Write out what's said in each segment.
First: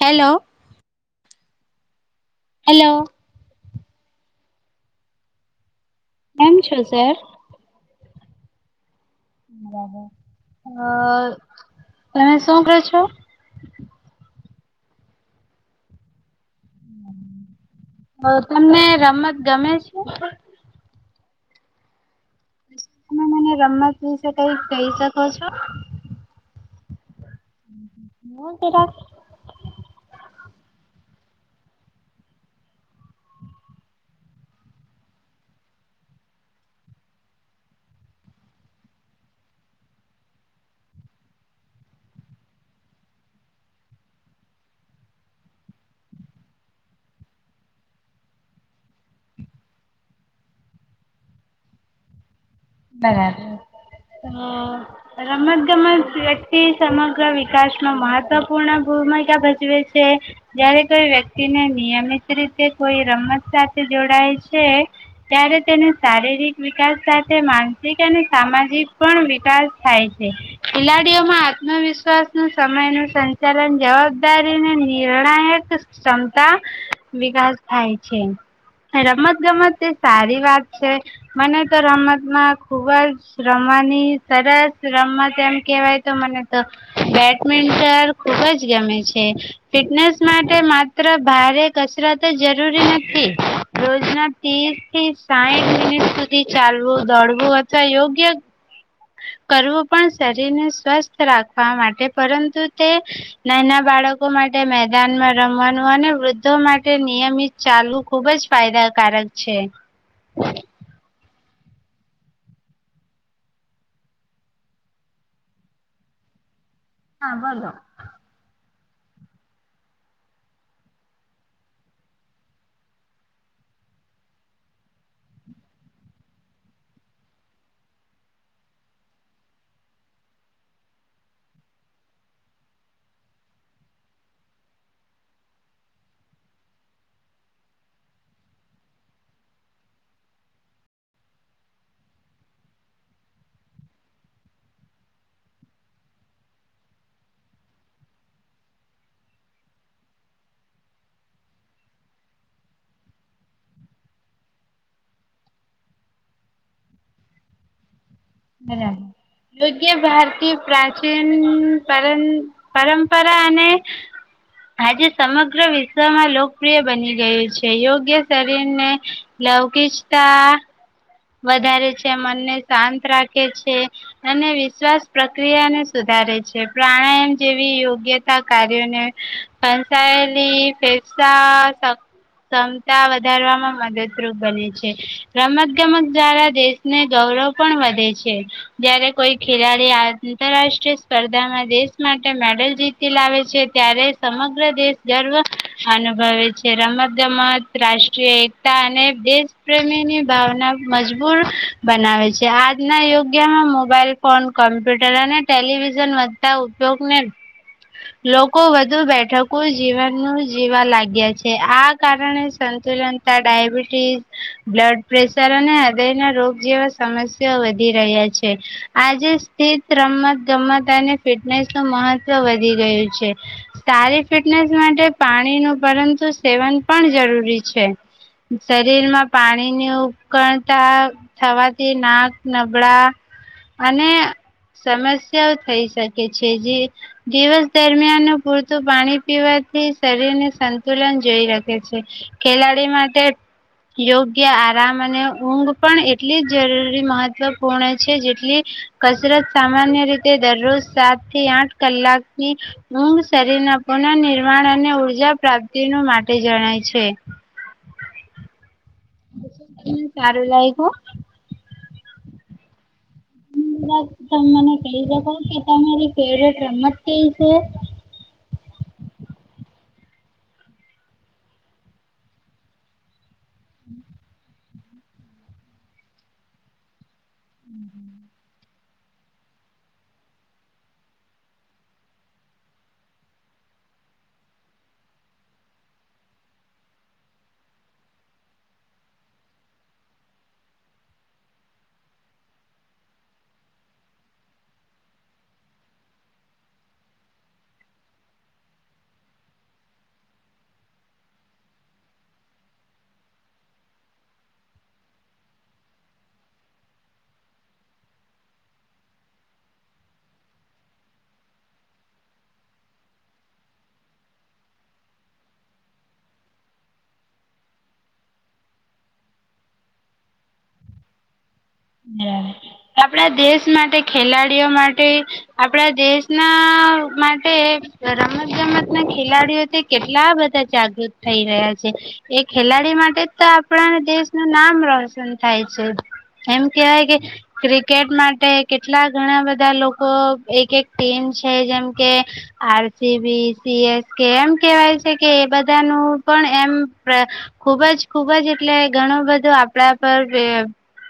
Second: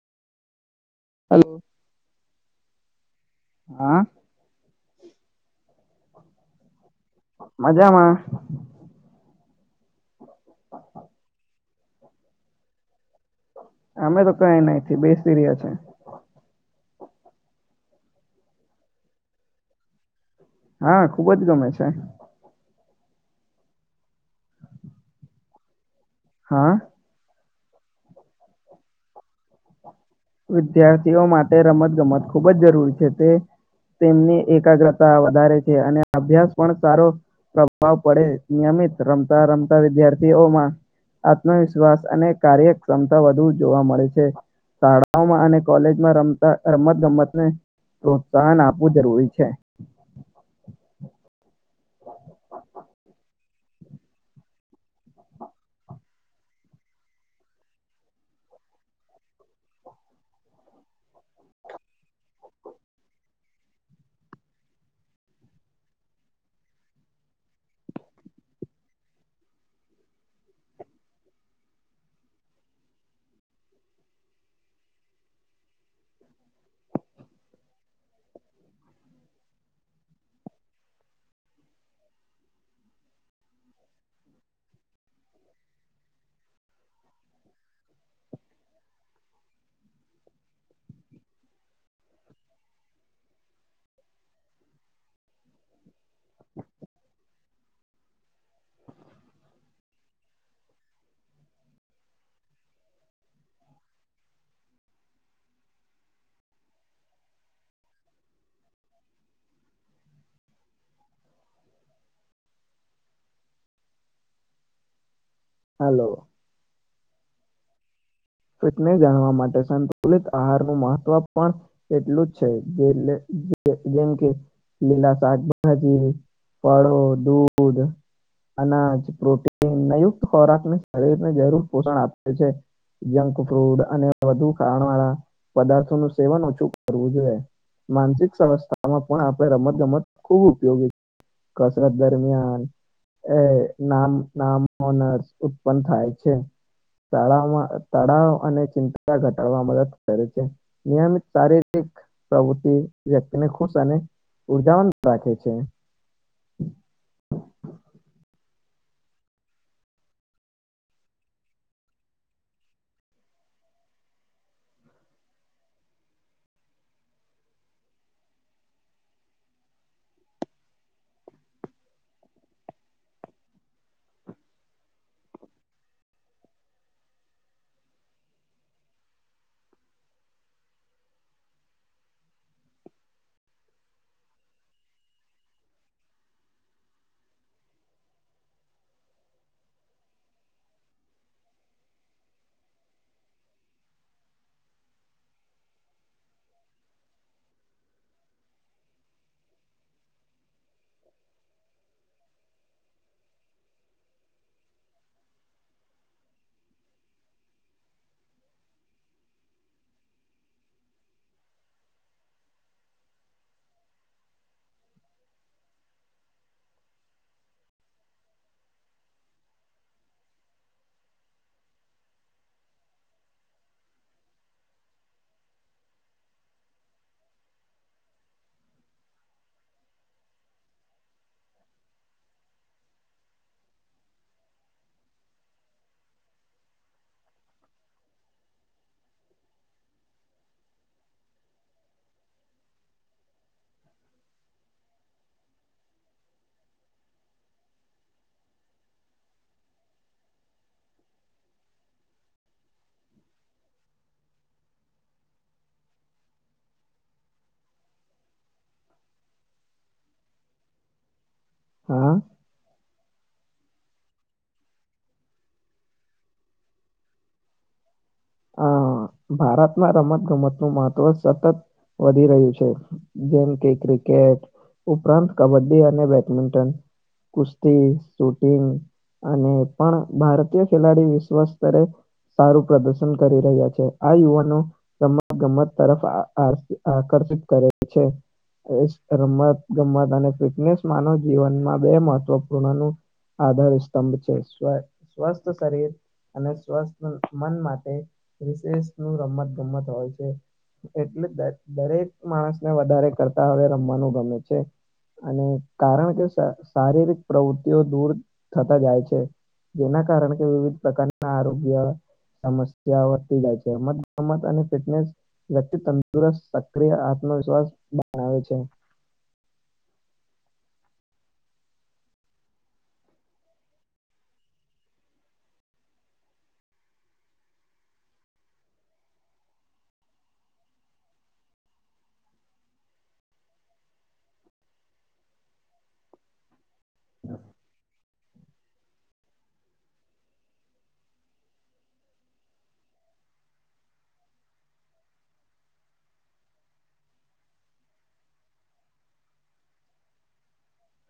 Hello hello hello હા કેમ છો સર? મજામાં બરાબર અમે તો કઈ નયથી બેસી રહ્યા છે. તમને રમત ગમે છે. હા ખુબજ ગમે છે. તમે મને રમત વિશે કઈક કઈ શકો છો હા મો [unintelligible] વિદ્યાર્થીઓ માટે રમત ગમત ખૂબ જ જરૂરી છે તે તેમની એકાગ્રતા વધારે છે અને અભ્યાસ પણ સારો પ્રભાવ પડે નિયમિત રમતા રમતા વિદ્યાર્થીઓમાં આત્મવિશ્વાસ અને કાર્યક્ષ્મતા વધુ જોવા મળે છે શાળા શાળાઓમાં અને કોલેજમાં ર રમતગમતને પ્રોત્સાહન આપવું જરૂરી છે બરાબ રમત ગમત વ્યક્તિ સમગ્ર વિકાસમાં મહત્વપૂર્ણ ભૂમિકા ભજવે છે જારે કોઈ વ્યક્તિને નિયમિત રીતે કોઈ રમત સાથે જોડાય છે ત્યારે તેને શારીરિક વિકાસ સાથે અને સામાજિક પણ વિકાસ થાય છે ખેલાડીઓમાં આત્મવિશ્વાસ ન સમય નું સંચાલન જવાબદારી અને નિર્ણાયક ક્ષમતા વિકાસ થાય છે રમત ગમત તે સારી વાત છે મને તો રમત માં ખુબ જ રમવાની સરસ રમત એમ કેહેવાય તો મને તો બેડમિન્ટન ખુબજ ગમે છે ફિટનેસ માટે માત્ર ભારે કસરત જરૂરી નથી રોજના ત્રીસ થી સાઠ મિનિટ સુધી ચાલવું દોડવું અથવા યોગ્ય કરવું પણ શરીરને સ્વસ્થ રાખવા માટે પરંતુ તે નાના બાળકો માટે મેદાનમાં રમવાનું અને વૃદ્ધો માટે નિયમિત ચાલવું ખૂબ જ ફાયદાકારક છે હલો હા હલો ફિટને જાણવા માટે સંતુલિત આહાર નું મહત્વ પણ એટલું જ છે જે જેમ કે લીલા શાકાભાજી ફળો દૂધ અનાજ પ્રોટીનયુક્ત ખોરાક શરીરને જરૂર પોષણ આપે છે જંક ફૂડ અને વધુ ખાણ વાળા પદાર્થોઓનું સેવન ઓછું કરવું જોઈએ માનસિક સંવસ્થામાં પણ આપણે રમત ગમત ખૂબ ઉપયોગી કસરત દરમિયાન એ નામ નામ ઓનર્ ઉત્પન્ન થાય છે શાળામાં તળાવ અને ચિંતા ઘટાડવા મદદ કરે છે નિયમિત શારીરિક પ્રવૃતિ વ્યક્તિને ખુશ અને ઉર્જાવન રાખે છે બરાબર યોગ્ય ભારતી પ્રાચીન પર પરંપરા અને આજે સમગ્ર વિશ્વમાં લોકપ્રિય બની ગયું છે યોગ્ય શરીરને લવકીચતા વધારે છે મનને શાંત રાખે છે અને વિશ્વાસ પ્રક્રિયાને સુધારે છે પ્રાણાયામ જેવી યોગ્યતા કાર્યોને સાયેલી ફેસા ક્ષમતા વધારવામાં મદદરૂપ બને છે રમત ગમત દ્વારા દેશને ગૌરવ પણ વધે છે જયયારે કોઈ ખેલાડી આ આંતરરાષ્ટ્રીય સ્પર્ધામાં દેશ માટે મેડલ જીતી લાવે છે ત્યારે સમગ્ર દેશ ગર્વ અનુભવે છે રમતગમત રાષ્ટ્રીય એકતા અને દેશ પ્રેમીની ભાવના મજબૂર બનાવે છે આજના યોગ્યમાં મોબાઈલ ફોન, કોમ્પ્યુટર અને ટેલિવિઝન વધતા ઉપયોગને લોકો વધુ બેઠકું જીવનનું જીવા લાગ્યા છે આ કારણે સંતુલનતા ડાયબિટીસ, બ્લડપ્રેશ હૃદયના રોગ જેવા સમસ્યા વધી રહ્યા છે આજે સ્થિત રમતગમત અને ફિટનેસનું મહત્વ વધી ગયું છે સારી ફિટનેસ માટે પાણીનું પરંતુ સેવન પણ જરૂરી છે શરીરમાં પાણીનું થવાથી નાક નબળા અને સમસ્યાઓ થઈ શકે છે જે દિવસ દરમિયાન પૂરતું પાણી પીવાથી શરીરને સંતુલન જોઈ રાખે છે ખેલાડી માટે યોગ્ય આરામ અને ઊંઘ પણ એટલી જ જરૂરી મહત્વપૂર્ણ છે જેટલી કસરત સામાન્ય રીતે દરરોજ સાતથી આઠ કલાકની ઊંઘ શરીરના પુન નિર્માણ અને ઉર્જા પ્રાપ્તિ માટે જણાય છે. સારું લાયગુ. હા. તમે મને કહી શકો કે તમારી ફેવરેટ રમત કઈ છે? હ ભારતમાં રમતગમતનું મહત્વ સતત વધી રહ્યું છે જેમ કે ક્રિકેટ ઉપરાંત કબડ્ડી અને બેડમિન્ટન કુસ્તી, શૂટિંગ અને એ પણ ભારતીય ખેલાડી વિશ્વસ્તરે સારું પ્રદ ર્શન કરી રહ્યા છે આ યુવાનો રમતગમત તરફ આ આકર્ષિત કરે છે રમતગમત અને ફિટનેસ માનવ જીવનમાં બે મહત્વપૂર્ણનું આધાર સ્તંભ છે સ્વ સ્વસ્થ શરીર અને સ્વસ્થ મન માટે વિશેષનુ રમતગમત હોય છે એટલે દ દરેક માણસને વધારે કરતા હવે રમવાનું ગમે છે અને કારણ કે શારીરિક પ્રવૃતિઓ દૂર થતા જાય છે જેના કારણ કે વિવિધ પ્રકારના આરોગ્ય સમસ્ યાં વધતી જાય છે રમતગમત અને ફિટનેસ વ્યક્તિ તંદુરસ્ત સક્રિય આત્મવિશ્વાસ બનાવે છે. બરાબર આપણા દેશ માટે ખેલાડીઓ માટે આપણા દેશના માટે રમતગમતના ખેલાડીઓથી કેટલા બધા જાગૃત થઈ રહ્યા છે એ ખેલાડી માટે તો આપણા દેશનું નામ રોશન થાય છે કેમ કેવાય કે ક્રિકેટ માટે કેટલા ઘણા બધા લોકો એક ટીમ છે જેમ કે R C B, C S K એમ કહેવાય છે કે એ બધાનું પણ એમ ખુબ જ ખુબ જ એટલે ઘણું બધું આપડા પર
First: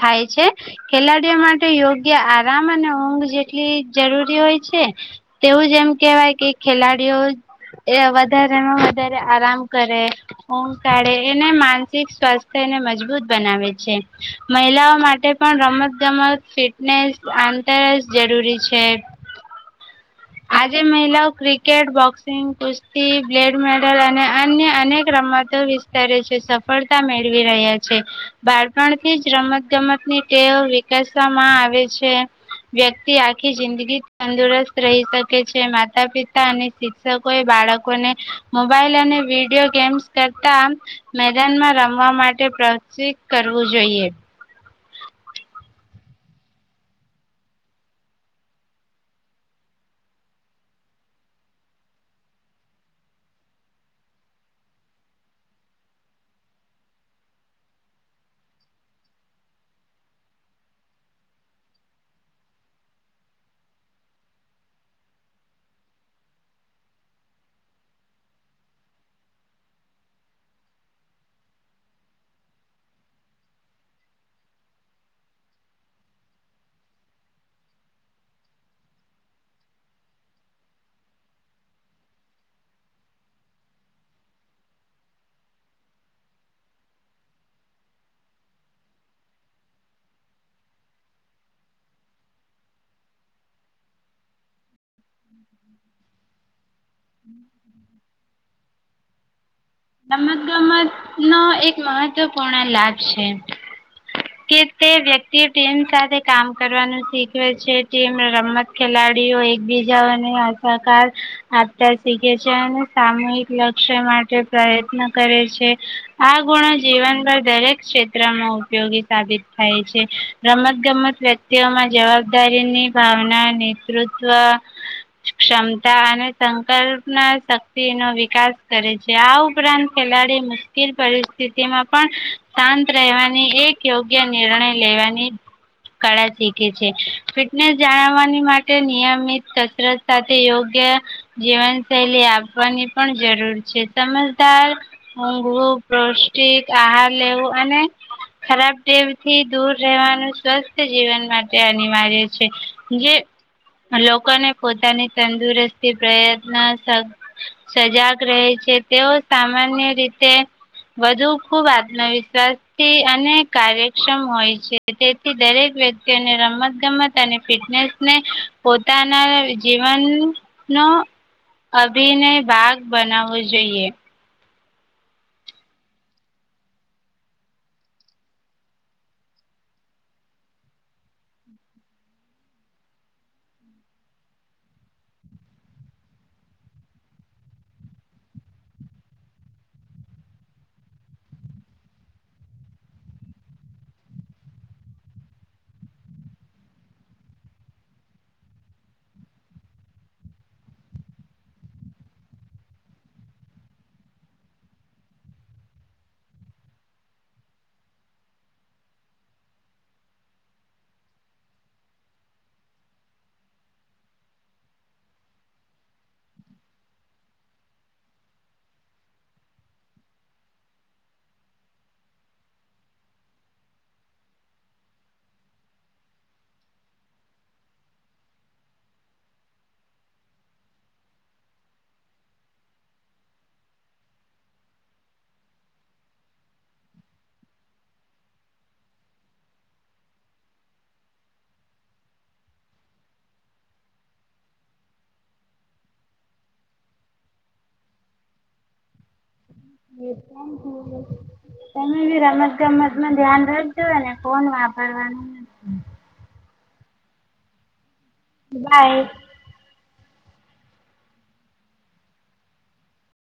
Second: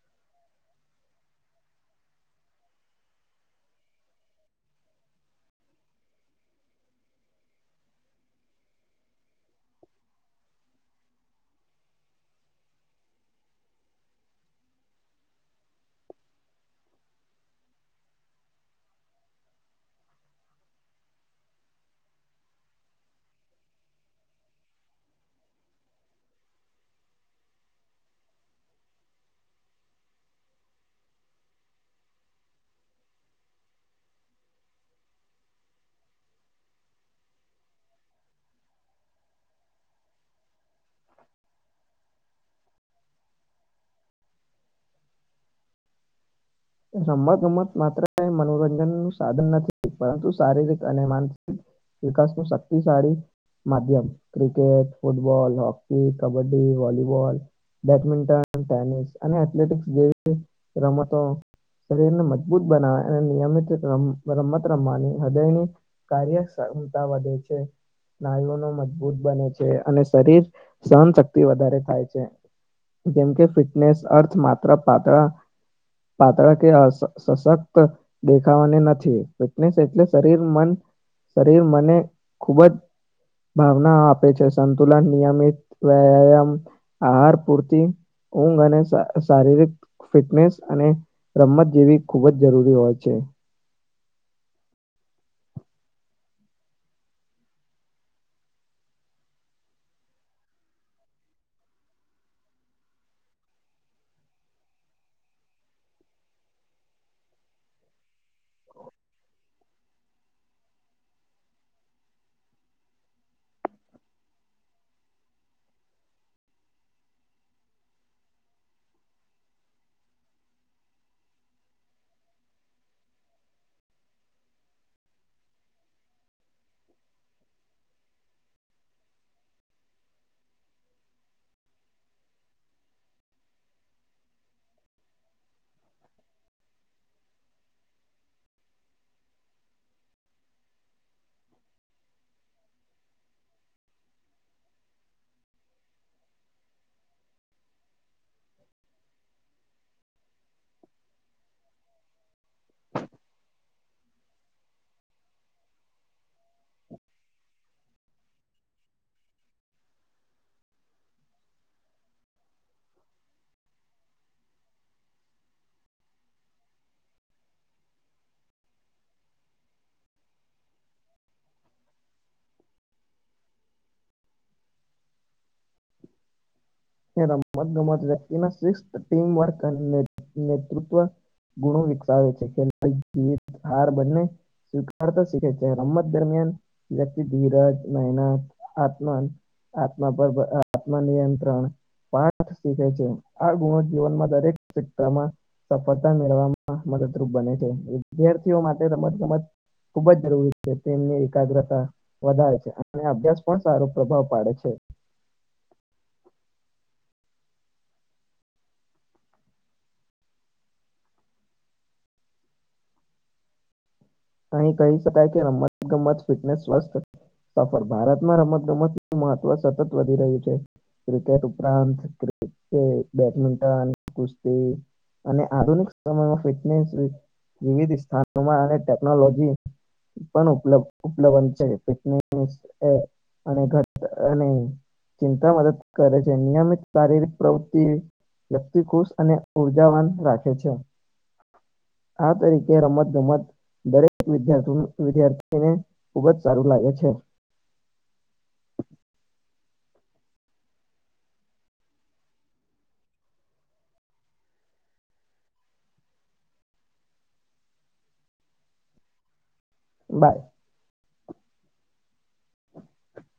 થાય છે. ખેલાડીઓ માટે યોગ્ય આરામ અને ઊંઘ જેટલી જરૂરી હોય છે તેવું જ એમ કહેવાય કે ખેલાડીઓ વધારેમાં વધારે આરામ કરે ઊંઘ કાઢે એને માનસિક સ્વાસ્થ્યને મજબૂત બનાવે છે મહિલાઓ માટે પણ રમતગમત ફિટનેસ આંતર જ જરૂરી છે. આજે મહિલાઓ ક્રિકેટ, બોક્સિંગ, કુસ્તી, બ્લેડ મેડલ અને અન્ય અનેક રમતો વિસ્તરે છે સફળતા મેળવી રહ્યા છે બાળપણથી જ રમતગમતની ટેવ વિકસવામાં આવે છે વ્યક્તિ આખી જિંદગી તંદુરસ્ત રહી શકે છે માતા પિતા અને શિક્ષકો મએ બાળકોને મોબાઈલ અને વિડીયો ગેમ્સ કરતા મેદાનમાં રમવા મા પ્રોતસિત કરવું જોઈએ. રમતગમત માત્ર મનોરંજનનું સાધન નથી પરંતુ શારીરિક અને માનસિક વિકાસનું શક્તિશાળી માધ્યમ cricket, football, hockey, kabaddi, volleyball badminton, tennis અને એથલેટિકસ જેવી રમતો શરીરને મજબૂત બનાવવા અને નિયમિત ર રમત રમવાની હૃદયની કાર્યક્ષમતા વધે છે નાયઓનો મજબૂત બને છે અને શરીર સહનશક્તિ વધારે થાય છે જેમકે ફિટનેસ અર્થ માત્ર પાતળા પાતળા કે સશક્ત દેખાવાને નથી ફિટનેસ એટલે શરીર, મન શરીર મને ખૂબ જ ભાવના આપે છે સંતુલન નિયમિત વ્યામ, આહાર, પૂરતી ઊંઘ અને શારીરિક ફિટનેસ અને રમત જેવી ખૂબ જ જરૂરી હોય છે. હમ રમતગમતનો એક મહત્વપૂર્ણ લાભ છે કે તે વ્યક્તિ ટીમ સાથે કામ કરવાનું શીખવે છે ટીમ રમત ખેલાડીઓ એકબીજાને અધાકાર આપતા શીખે છે અને સામૂહિક લક્ષ્ય માટે પ્રયત્ન કરે છે આ ગુણો જીવનભર દરેક ક્ષેત્રમાં ઉપયોગી સાબિત થાય છે રમતગમત વ્યક્તિઓમાં જવાબદારીની ભાવના, નેતૃત્વ ક્ષમતા અને સંકલ્પના શક્તિનો વિકાસ કરે છે. આ ઉપરાંત ખેલાડી મુશ્કેલ પરિસ્થિતિમાં પણ શાંત રહેવાની, એક યોગ્ય નિર્ણય લેવાની કળા શીખે છે ફિટનેસ જાણવવાની માટે નિયમિત કસરત સાથે યોગ્ય જીવનશૈલી આપવાની પણ જરૂર છે. સમજદાર ઊઘવું, પૌષ્ટિક આહાર લેવું અને ખરાબ ટેવથી દૂર રહેવાનું સ્વસ્થ જીવન માટે અનિવાર્ય છે જે લોકોને પોતાની તંદુરસ્તી પ્રયત્ન સ સજાગ રહે છે. તેઓ સામાન્ય રીતે વધુ ખૂબ આત્મવિશ્વાસથી અને કાર્યક્ષમ હોય છે તેથી દરેક વ્યક્તિઓને રમતગમત અને ફિટનેસને પોતાના જીવનનો અભિનય ભાગ બનાવવો જો જોઈએ. રમતગમત વ્યક્તિમા શિસ્ત ટીમવર્ક નેતૃત્વ ગુણો વિકસાવે છે તેમજ જીત, હાર બંને સ્વીકારતા શીખે છે રમત દરમિયાન વ્યક્તિ ધીરજ, મહેનત, આત્મા આમા પર આત્મનિયંત્રણ પાઠ શીખે છે આ ગુણો જીવનમાં દરેક ક્ષેત્રમાં સફળતા મેળવામાં મદદરૂપ બને છે વિદ્યાર્થીઓ માટે રમતગમત ખૂબ જ જરૂરી છે તેમની એકાગ્રતા વધારે છે અને અભ્યાસ પર સારો પ્રભાવ પાડે છે. અહીં કહી શકાય કે રમતગમત ફિટનેસ સ્વસ્થ સફર ભારતમાં રમતગમત મહત્વ સતત વધી રહ્યું છે ક્રિકેટ ઉપરાંત બેડમિન્ટન, કુસ્તી અને આધુનિક સમયમાં ફિટનેસ વિવિધ સ્થાનોમાં અને ટે ક્નોલોજી પણ ઉપલ ઉપલબ્ધ છે અને ઘ ચિંતા મદદ કરે છે નિયમિત શારીરિક પ્રવૃતિ વ્યક્તિ ખુશ અને ઉર્જાવાન રાખે છે આ તરીકે રમતગમત દરેક વિદ્યાથી વિદ્યાર્થીને ખૂબ જ સારું લાગે છે. [unintelligible] એ તમે બી રમતગમતમાં ધ્યાન રાખજો ને ફોન વાપરવાનું નથી. બાય. બાય.